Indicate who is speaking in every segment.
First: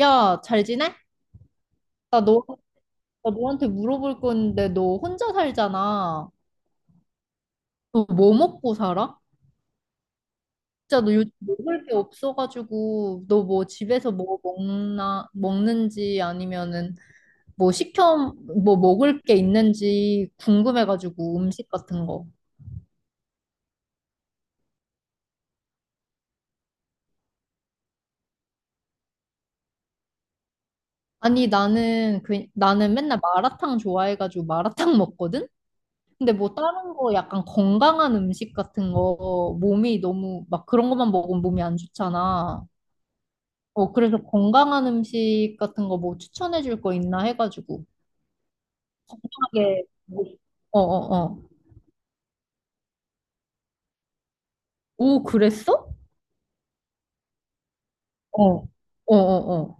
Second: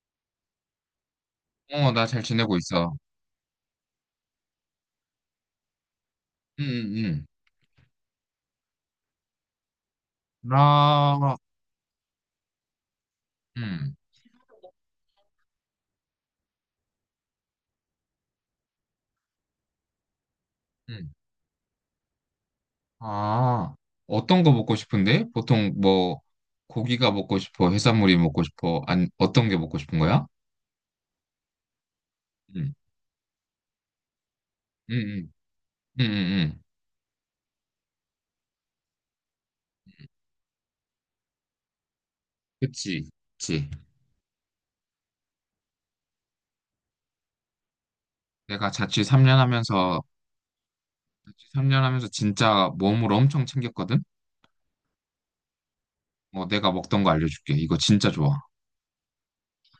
Speaker 1: 야, 잘 지내?
Speaker 2: 어, 나
Speaker 1: 나
Speaker 2: 잘
Speaker 1: 너,
Speaker 2: 지내고 있어.
Speaker 1: 나 너한테 물어볼 건데, 너 혼자 살잖아.
Speaker 2: 응, 응, 응.
Speaker 1: 너 뭐 먹고 살아? 진짜 너 요즘
Speaker 2: 나,
Speaker 1: 먹을 게 없어가지고, 너 뭐
Speaker 2: 응,
Speaker 1: 집에서 뭐 먹나, 먹는지 아니면은 뭐 시켜, 뭐 먹을 게 있는지
Speaker 2: 응.
Speaker 1: 궁금해가지고, 음식 같은 거.
Speaker 2: 아, 어떤 거 먹고 싶은데? 보통 뭐, 고기가 먹고 싶어, 해산물이 먹고 싶어, 아니, 어떤 게 먹고 싶은 거야?
Speaker 1: 아니, 나는, 그,
Speaker 2: 응,
Speaker 1: 나는 맨날 마라탕 좋아해가지고
Speaker 2: 응,
Speaker 1: 마라탕
Speaker 2: 응,
Speaker 1: 먹거든?
Speaker 2: 응,
Speaker 1: 근데
Speaker 2: 응.
Speaker 1: 뭐
Speaker 2: 응.
Speaker 1: 다른 거 약간 건강한 음식 같은 거, 몸이 너무, 막 그런 것만 먹으면 몸이 안 좋잖아.
Speaker 2: 그치, 그치.
Speaker 1: 어, 그래서 건강한 음식 같은 거 뭐 추천해 줄 거 있나 해가지고.
Speaker 2: 내가 자취 3년
Speaker 1: 하게.
Speaker 2: 하면서,
Speaker 1: 어, 어, 어.
Speaker 2: 자취 3년 하면서 진짜 몸으로 엄청 챙겼거든?
Speaker 1: 오, 그랬어?
Speaker 2: 뭐, 내가 먹던 거 알려줄게. 이거 진짜 좋아.
Speaker 1: 어, 어, 어, 어.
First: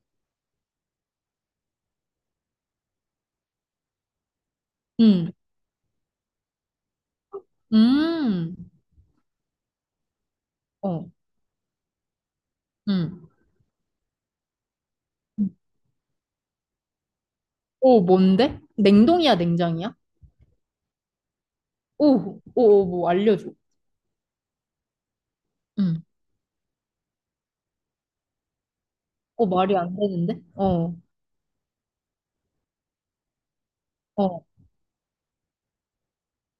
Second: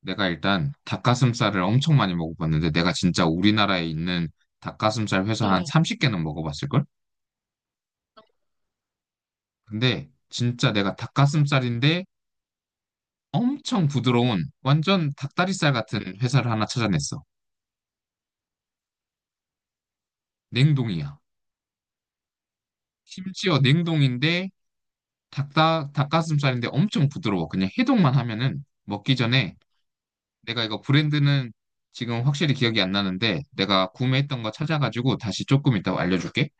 Speaker 2: 내가 일단 닭가슴살을 엄청 많이 먹어봤는데, 내가 진짜 우리나라에 있는 닭가슴살
Speaker 1: 음,
Speaker 2: 회사 한삼 30개는 먹어봤을걸?
Speaker 1: 음,
Speaker 2: 근데 진짜 내가
Speaker 1: 어,
Speaker 2: 닭가슴살인데
Speaker 1: 음.
Speaker 2: 엄청 부드러운 완전 닭다리살 같은 회사를 하나 찾아냈어.
Speaker 1: 오, 뭔데? 냉동이야, 냉장이야?
Speaker 2: 냉동이야.
Speaker 1: 오, 오, 오, 뭐 알려줘.
Speaker 2: 심지어 냉동인데
Speaker 1: 음.
Speaker 2: 닭가슴살인데 엄청 부드러워. 그냥 해동만 하면은 먹기
Speaker 1: 오,
Speaker 2: 전에
Speaker 1: 말이 안 되는데?
Speaker 2: 내가 이거
Speaker 1: 어,
Speaker 2: 브랜드는 지금 확실히 기억이 안 나는데 내가
Speaker 1: 어,
Speaker 2: 구매했던
Speaker 1: 어,
Speaker 2: 거 찾아가지고 다시 조금 이따 알려줄게.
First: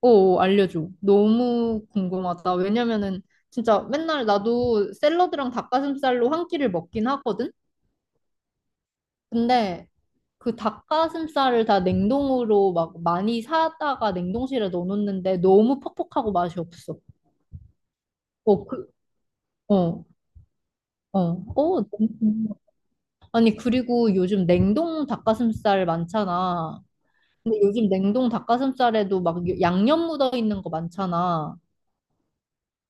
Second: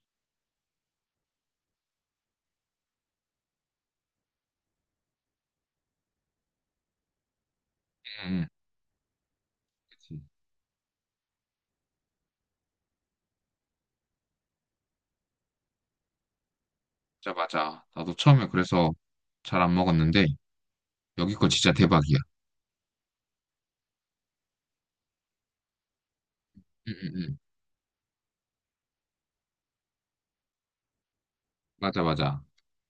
Speaker 1: 오, 알려줘. 너무 궁금하다. 왜냐면은 진짜 맨날 나도 샐러드랑 닭가슴살로 한 끼를 먹긴 하거든?
Speaker 2: 응,
Speaker 1: 근데
Speaker 2: 응.
Speaker 1: 그 닭가슴살을 다 냉동으로 막 많이 사다가 냉동실에 넣어놓는데 너무 퍽퍽하고 맛이 없어.
Speaker 2: 진짜 맞아. 나도 처음에
Speaker 1: 어, 그,
Speaker 2: 그래서 잘 안
Speaker 1: 어,
Speaker 2: 먹었는데
Speaker 1: 어,
Speaker 2: 여기 거 진짜
Speaker 1: 어.
Speaker 2: 대박이야.
Speaker 1: 너무- 아니, 그리고 요즘 냉동 닭가슴살 많잖아.
Speaker 2: 응, 응, 응.
Speaker 1: 근데 요즘 냉동 닭가슴살에도 막 양념 묻어 있는 거 많잖아.
Speaker 2: 맞아, 맞아.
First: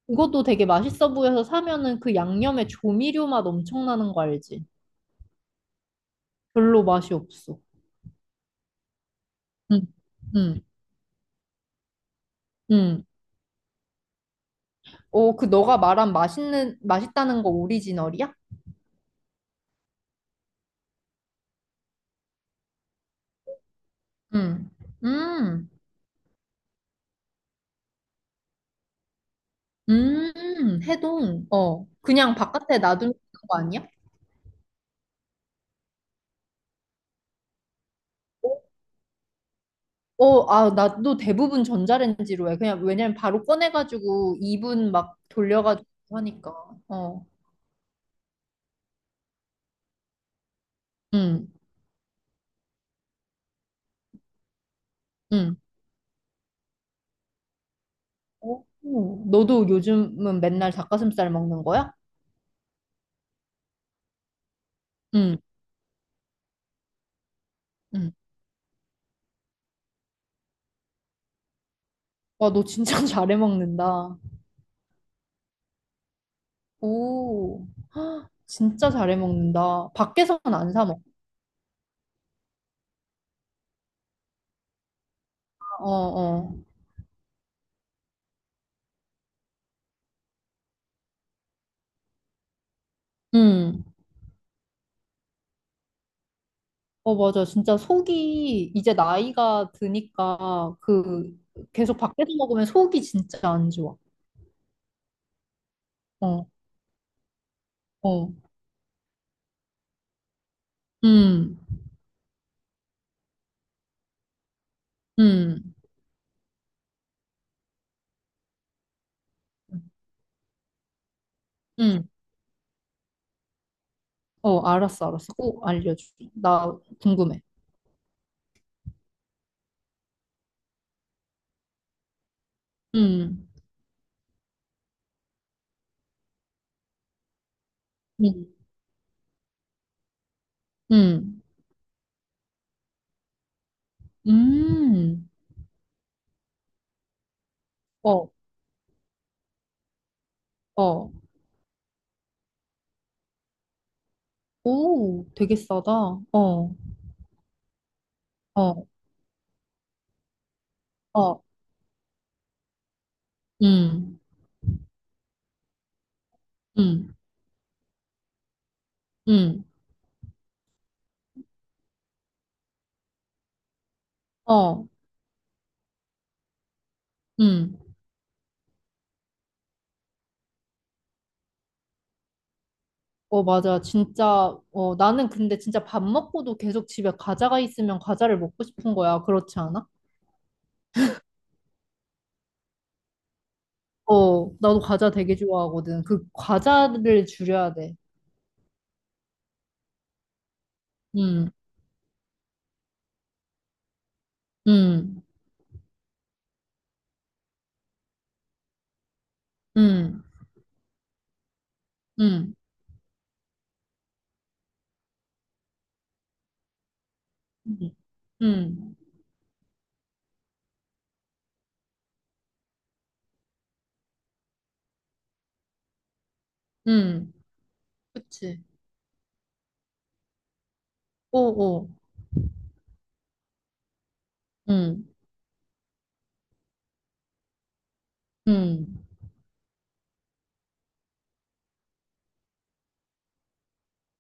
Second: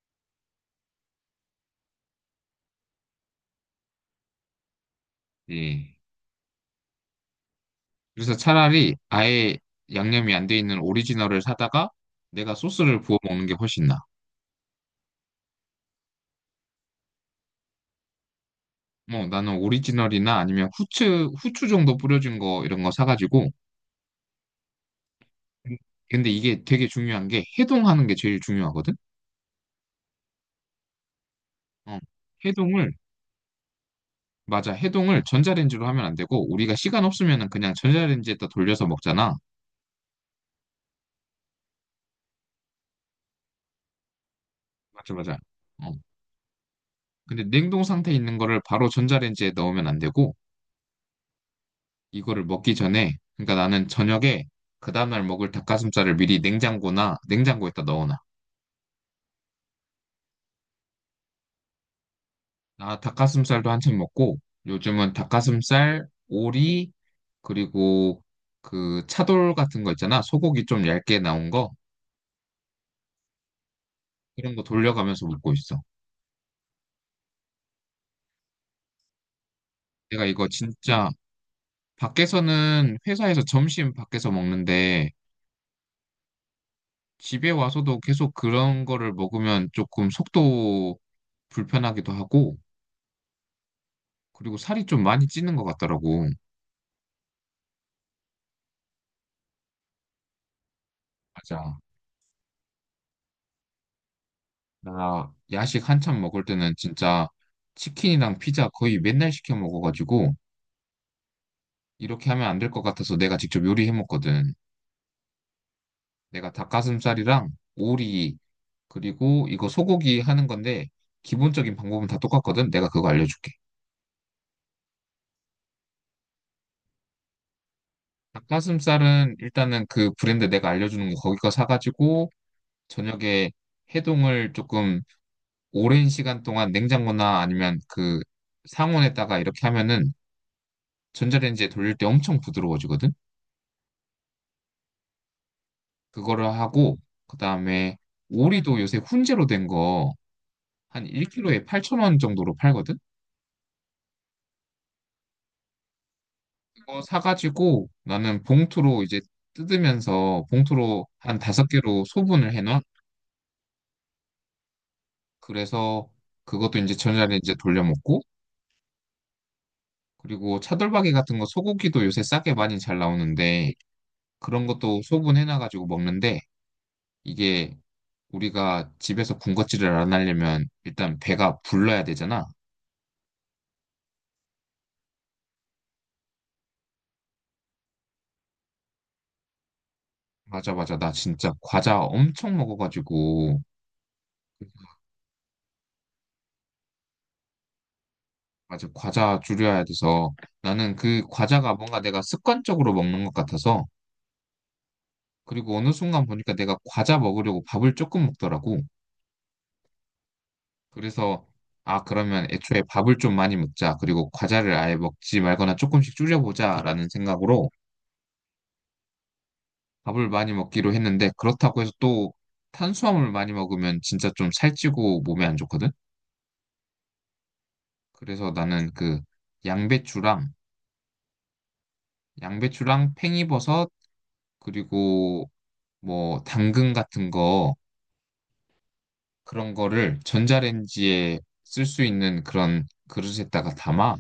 Speaker 1: 그것도 되게 맛있어 보여서 사면은 그 양념에 조미료 맛 엄청 나는 거 알지?
Speaker 2: 예.
Speaker 1: 별로 맛이 없어.
Speaker 2: 그래서 차라리 아예
Speaker 1: 응,
Speaker 2: 양념이 안 돼
Speaker 1: 응,
Speaker 2: 있는 오리지널을 사다가 내가 소스를
Speaker 1: 응.
Speaker 2: 부어 먹는 게 훨씬 나아.
Speaker 1: 어, 그 너가 말한 맛있는, 맛있다는 거 오리지널이야?
Speaker 2: 뭐 나는 오리지널이나 아니면 후추 정도 뿌려진 거 이런 거 사가지고.
Speaker 1: 음, 음,
Speaker 2: 근데 이게 되게 중요한 게 해동하는 게 제일 중요하거든?
Speaker 1: 해동. 어,
Speaker 2: 어.
Speaker 1: 그냥 바깥에
Speaker 2: 해동을,
Speaker 1: 놔두는 거 아니야?
Speaker 2: 맞아. 해동을 전자레인지로 하면 안 되고 우리가 시간 없으면은 그냥 전자레인지에다
Speaker 1: 어,
Speaker 2: 돌려서 먹잖아.
Speaker 1: 어, 아, 나도 대부분 전자레인지로 해. 그냥 왜냐면 바로 꺼내가지고 이분
Speaker 2: 맞아,
Speaker 1: 막
Speaker 2: 맞아.
Speaker 1: 돌려가지고
Speaker 2: 어.
Speaker 1: 하니까. 어,
Speaker 2: 근데 냉동 상태에 있는 거를 바로 전자레인지에 넣으면 안 되고
Speaker 1: 응
Speaker 2: 이거를 먹기 전에, 그러니까 나는 저녁에 그 다음날 먹을
Speaker 1: 응
Speaker 2: 닭가슴살을 미리 냉장고나 냉장고에다 넣어놔.
Speaker 1: 어, 너도 요즘은 맨날 닭가슴살 먹는 거야?
Speaker 2: 나 닭가슴살도 한참 먹고 요즘은
Speaker 1: 응,
Speaker 2: 닭가슴살, 오리,
Speaker 1: 응.
Speaker 2: 그리고 그 차돌 같은 거 있잖아. 소고기 좀 얇게 나온 거
Speaker 1: 와, 너 진짜 잘해 먹는다.
Speaker 2: 이런 거 돌려가면서 먹고 있어.
Speaker 1: 오, 헉, 진짜 잘해 먹는다.
Speaker 2: 내가
Speaker 1: 밖에서는
Speaker 2: 이거
Speaker 1: 안 사 먹어.
Speaker 2: 진짜 밖에서는 회사에서 점심 밖에서 먹는데
Speaker 1: 어, 어.
Speaker 2: 집에 와서도 계속 그런 거를 먹으면 조금 속도 불편하기도 하고
Speaker 1: 응.
Speaker 2: 그리고 살이 좀 많이 찌는 것 같더라고.
Speaker 1: 어, 맞아. 진짜 속이 이제 나이가 드니까 그
Speaker 2: 맞아.
Speaker 1: 계속 밖에서 먹으면 속이 진짜 안 좋아.
Speaker 2: 나 야식 한참 먹을
Speaker 1: 어,
Speaker 2: 때는 진짜
Speaker 1: 어.
Speaker 2: 치킨이랑 피자 거의 맨날 시켜 먹어가지고
Speaker 1: 음,
Speaker 2: 이렇게 하면 안 될 것 같아서 내가 직접 요리해 먹거든.
Speaker 1: 음,
Speaker 2: 내가 닭가슴살이랑 오리 그리고 이거 소고기 하는 건데 기본적인 방법은
Speaker 1: 음.
Speaker 2: 다 똑같거든. 내가 그거 알려줄게.
Speaker 1: 어, 알았어, 알았어. 꼭 알려줘. 나 궁금해.
Speaker 2: 닭가슴살은 일단은 그 브랜드 내가 알려주는 거 거기 거 사가지고
Speaker 1: 음,
Speaker 2: 저녁에 해동을 조금 오랜 시간 동안 냉장고나 아니면 그
Speaker 1: 음,
Speaker 2: 상온에다가 이렇게 하면은
Speaker 1: 음,
Speaker 2: 전자레인지에 돌릴 때 엄청 부드러워지거든.
Speaker 1: 음.
Speaker 2: 그거를 하고 그다음에
Speaker 1: 어,
Speaker 2: 오리도 요새 훈제로 된 거 한
Speaker 1: 어.
Speaker 2: 1kg에 8,000원 정도로 팔거든.
Speaker 1: 오, 되게 싸다. 어,
Speaker 2: 그거 사가지고 나는
Speaker 1: 어,
Speaker 2: 봉투로 이제 뜯으면서 봉투로 한
Speaker 1: 어.
Speaker 2: 다섯 개로 소분을 해놔.
Speaker 1: 음,
Speaker 2: 그래서 그것도 이제
Speaker 1: 음,
Speaker 2: 저녁에 이제 돌려 먹고
Speaker 1: 음.
Speaker 2: 그리고 차돌박이 같은 거 소고기도 요새 싸게 많이 잘 나오는데 그런
Speaker 1: 어,
Speaker 2: 것도 소분해놔가지고 먹는데 이게
Speaker 1: 음.
Speaker 2: 우리가 집에서 군것질을 안 하려면 일단 배가 불러야 되잖아.
Speaker 1: 어, 맞아. 진짜, 어, 나는 근데 진짜 밥 먹고도 계속 집에 과자가 있으면 과자를 먹고 싶은 거야. 그렇지 않아?
Speaker 2: 맞아, 맞아. 나 진짜 과자 엄청 먹어가지고,
Speaker 1: 어, 나도 과자 되게 좋아하거든. 그 과자를 줄여야 돼.
Speaker 2: 맞아. 과자 줄여야 돼서 나는 그
Speaker 1: 음,
Speaker 2: 과자가 뭔가 내가 습관적으로 먹는 것 같아서,
Speaker 1: 음,
Speaker 2: 그리고 어느 순간 보니까 내가 과자 먹으려고 밥을 조금 먹더라고.
Speaker 1: 음,
Speaker 2: 그래서, 아, 그러면
Speaker 1: 음,
Speaker 2: 애초에 밥을 좀 많이 먹자. 그리고 과자를 아예 먹지 말거나 조금씩 줄여보자 라는 생각으로
Speaker 1: 음, 음,
Speaker 2: 밥을 많이 먹기로 했는데, 그렇다고 해서 또 탄수화물 많이 먹으면 진짜 좀 살찌고 몸에 안 좋거든?
Speaker 1: 음.
Speaker 2: 그래서
Speaker 1: 그치.
Speaker 2: 나는 그 양배추랑
Speaker 1: 어, 어,
Speaker 2: 양배추랑 팽이버섯
Speaker 1: 음,
Speaker 2: 그리고 뭐 당근 같은 거
Speaker 1: 음,
Speaker 2: 그런 거를 전자레인지에 쓸 수 있는 그런 그릇에다가 담아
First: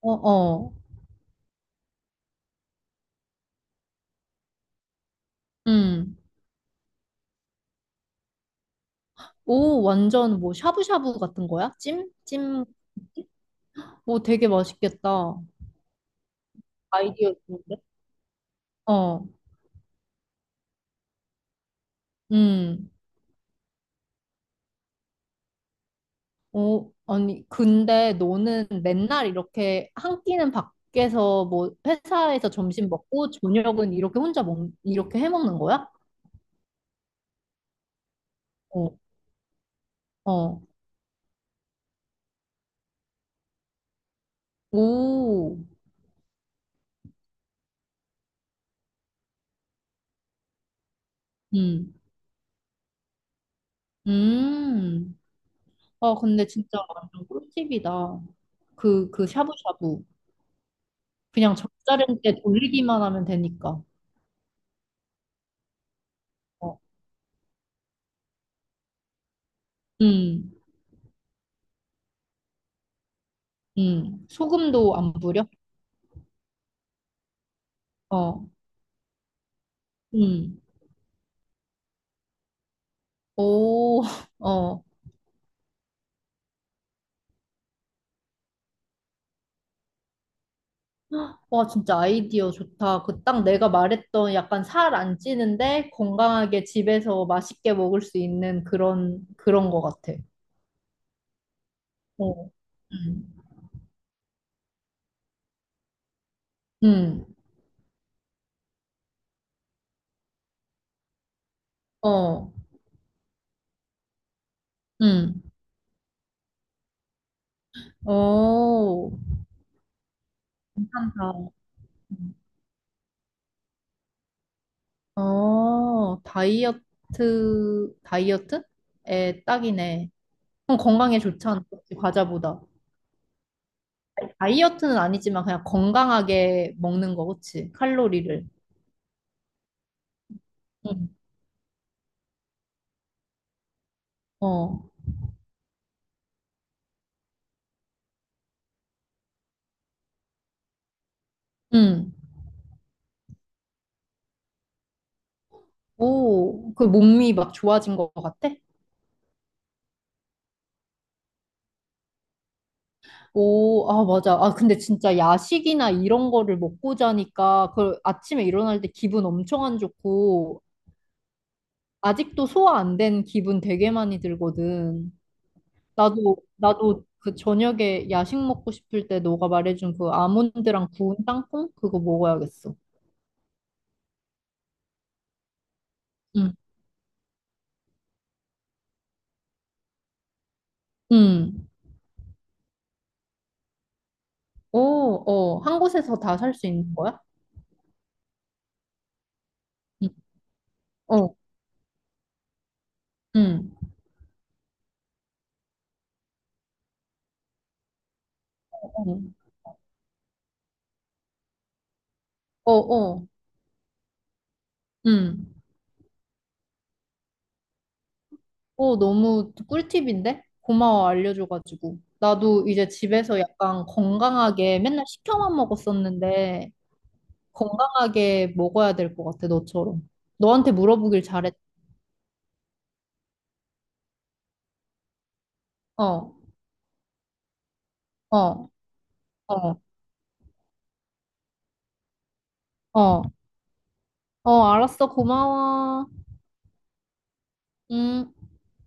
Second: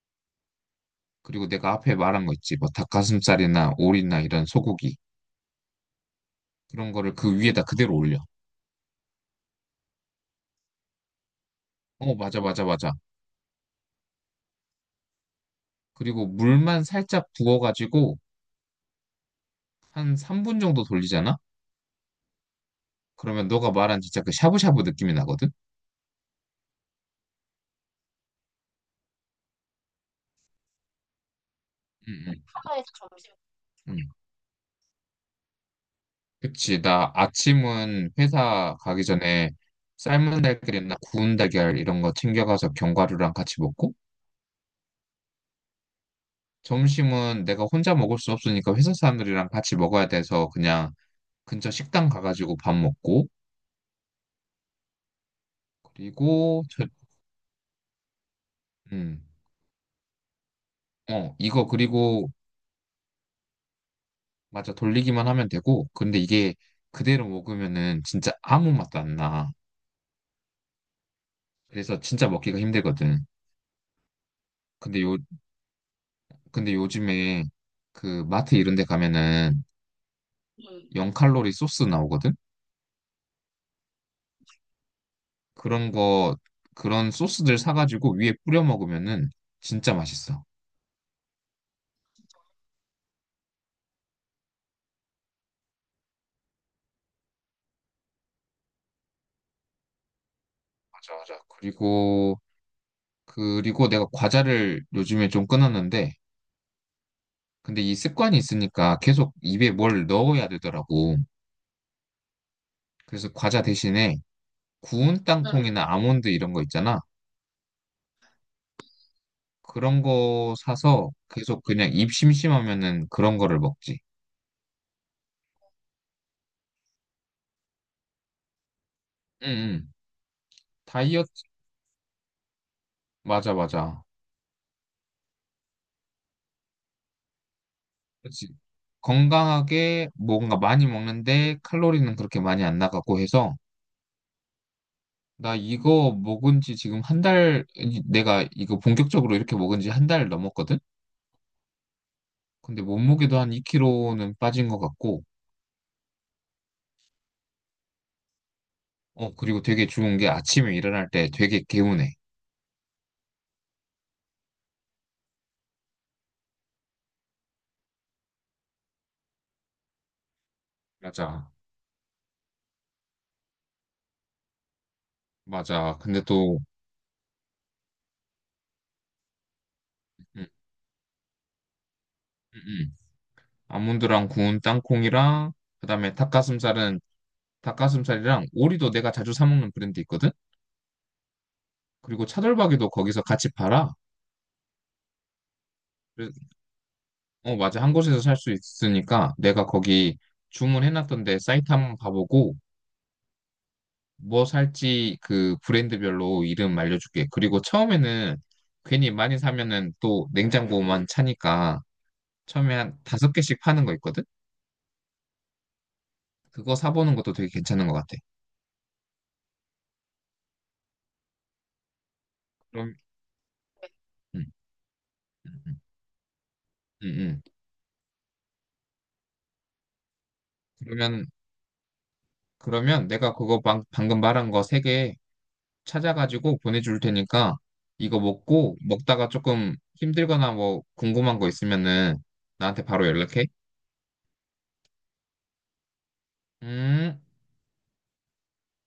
Speaker 1: 어, 어,
Speaker 2: 그리고 내가 앞에 말한 거 있지 뭐 닭가슴살이나 오리나 이런 소고기
Speaker 1: 음.
Speaker 2: 그런 거를 그 위에다 그대로 올려.
Speaker 1: 오, 완전 뭐 샤브샤브 같은 거야? 찜?
Speaker 2: 어 맞아 맞아
Speaker 1: 찜?
Speaker 2: 맞아.
Speaker 1: 오, 되게 맛있겠다.
Speaker 2: 그리고 물만 살짝
Speaker 1: 아이디어 좋은데?
Speaker 2: 부어가지고
Speaker 1: 어,
Speaker 2: 한 3분 정도 돌리잖아.
Speaker 1: 음.
Speaker 2: 그러면 너가 말한 진짜 그 샤브샤브 느낌이 나거든.
Speaker 1: 어, 아니, 근데 너는 맨날 이렇게 한 끼는 밖에서 뭐
Speaker 2: 응응.
Speaker 1: 회사에서 점심 먹고 저녁은 이렇게 혼자 먹, 이렇게 해 먹는 거야?
Speaker 2: 그치, 나 아침은 회사
Speaker 1: 어,
Speaker 2: 가기 전에 삶은
Speaker 1: 어,
Speaker 2: 달걀이나 구운 달걀 이런 거 챙겨가서 견과류랑 같이 먹고,
Speaker 1: 오,
Speaker 2: 점심은 내가 혼자 먹을 수 없으니까 회사 사람들이랑 같이 먹어야 돼서 그냥 근처
Speaker 1: 음,
Speaker 2: 식당 가가지고 밥 먹고,
Speaker 1: 음. 아, 근데
Speaker 2: 그리고,
Speaker 1: 진짜
Speaker 2: 저,
Speaker 1: 완전 꿀팁이다. 그,
Speaker 2: 음,
Speaker 1: 그 샤브샤브. 그냥
Speaker 2: 이거 그리고,
Speaker 1: 젓자른때 돌리기만 하면 되니까.
Speaker 2: 맞아, 돌리기만 하면 되고, 근데 이게
Speaker 1: 어,
Speaker 2: 그대로 먹으면은 진짜 아무 맛도 안 나.
Speaker 1: 음,
Speaker 2: 그래서 진짜 먹기가 힘들거든.
Speaker 1: 소금도
Speaker 2: 근데
Speaker 1: 안
Speaker 2: 요,
Speaker 1: 뿌려?
Speaker 2: 근데 요즘에 그
Speaker 1: 어,
Speaker 2: 마트 이런 데 가면은
Speaker 1: 음.
Speaker 2: 0칼로리 소스 나오거든?
Speaker 1: 오, 어.
Speaker 2: 그런 거, 그런 소스들 사가지고 위에 뿌려 먹으면은 진짜 맛있어.
Speaker 1: 와, 진짜 아이디어 좋다. 그 딱 내가 말했던 약간 살 안 찌는데 건강하게 집에서 맛있게 먹을 수 있는 그런, 그런 거 같아.
Speaker 2: 맞아, 맞아. 그리고,
Speaker 1: 어. 음.
Speaker 2: 그리고 내가 과자를 요즘에 좀 끊었는데,
Speaker 1: 음.
Speaker 2: 근데 이 습관이 있으니까 계속 입에 뭘 넣어야 되더라고.
Speaker 1: 어.
Speaker 2: 그래서 과자 대신에 구운 응.
Speaker 1: 음.
Speaker 2: 땅콩이나 아몬드 이런 거 있잖아.
Speaker 1: 어.
Speaker 2: 그런 거 사서
Speaker 1: 괜찮다.
Speaker 2: 계속 그냥 입 심심하면은 그런 거를 먹지.
Speaker 1: 어. 다이어트, 다이어트? 에
Speaker 2: 응, 응.
Speaker 1: 딱이네. 그럼 건강에
Speaker 2: 다이어트,
Speaker 1: 좋잖아. 그치? 과자보다.
Speaker 2: 맞아, 맞아.
Speaker 1: 다이어트는 아니지만 그냥 건강하게 먹는 거, 그치? 칼로리를.
Speaker 2: 그치. 건강하게 뭔가 많이
Speaker 1: 응
Speaker 2: 먹는데 칼로리는 그렇게 많이 안 나가고 해서
Speaker 1: 어.
Speaker 2: 나 이거 먹은 지 지금 1달, 내가 이거 본격적으로 이렇게 먹은 지 1달 넘었거든?
Speaker 1: 응
Speaker 2: 근데 몸무게도 한 2kg는 빠진 것 같고,
Speaker 1: 오, 그 몸이 막 좋아진 것 같아?
Speaker 2: 어, 그리고 되게 좋은 게 아침에 일어날 때 되게 개운해.
Speaker 1: 오, 아, 맞아. 아, 근데 진짜 야식이나 이런 거를 먹고 자니까 그 아침에 일어날 때 기분 엄청 안 좋고
Speaker 2: 맞아.
Speaker 1: 아직도 소화 안 된 기분 되게 많이 들거든.
Speaker 2: 맞아. 근데
Speaker 1: 나도,
Speaker 2: 또,
Speaker 1: 나도 그 저녁에 야식 먹고 싶을 때 너가 말해준 그
Speaker 2: 음,
Speaker 1: 아몬드랑 구운 땅콩? 그거
Speaker 2: 음,
Speaker 1: 먹어야겠어.
Speaker 2: 음. 아몬드랑 구운 땅콩이랑, 그다음에
Speaker 1: 응,
Speaker 2: 닭가슴살은 닭가슴살이랑 오리도 내가 자주 사 먹는 브랜드 있거든?
Speaker 1: 응.
Speaker 2: 그리고 차돌박이도 거기서 같이 팔아.
Speaker 1: 오, 어, 한 곳에서 다 살 수 있는 거야?
Speaker 2: 어, 맞아. 한 곳에서 살 수 있으니까 내가
Speaker 1: 응,
Speaker 2: 거기
Speaker 1: 어,
Speaker 2: 주문해놨던데 사이트 한번 가보고
Speaker 1: 응,
Speaker 2: 뭐 살지 그 브랜드별로 이름 알려줄게. 그리고 처음에는 괜히
Speaker 1: 어,
Speaker 2: 많이 사면은 또 냉장고만 차니까
Speaker 1: 어,
Speaker 2: 처음에 한
Speaker 1: 어,
Speaker 2: 다섯 개씩 파는 거 있거든?
Speaker 1: 응.
Speaker 2: 그거 사보는 것도 되게 괜찮은 것 같아.
Speaker 1: 어, 너무 꿀팁인데? 고마워, 알려줘가지고. 나도 이제
Speaker 2: 그럼,
Speaker 1: 집에서 약간
Speaker 2: 음,
Speaker 1: 건강하게 맨날 시켜만
Speaker 2: 음, 음,
Speaker 1: 먹었었는데,
Speaker 2: 음.
Speaker 1: 건강하게 먹어야 될 것 같아, 너처럼. 너한테 물어보길
Speaker 2: 그러면,
Speaker 1: 잘했,
Speaker 2: 그러면 내가 그거 방금 말한 거세개
Speaker 1: 어,
Speaker 2: 찾아가지고 보내줄 테니까 이거
Speaker 1: 어,
Speaker 2: 먹고 먹다가 조금
Speaker 1: 어,
Speaker 2: 힘들거나 뭐 궁금한 거 있으면은 나한테 바로
Speaker 1: 어,
Speaker 2: 연락해.
Speaker 1: 어, 알았어, 고마워.
Speaker 2: 음.
Speaker 1: 음.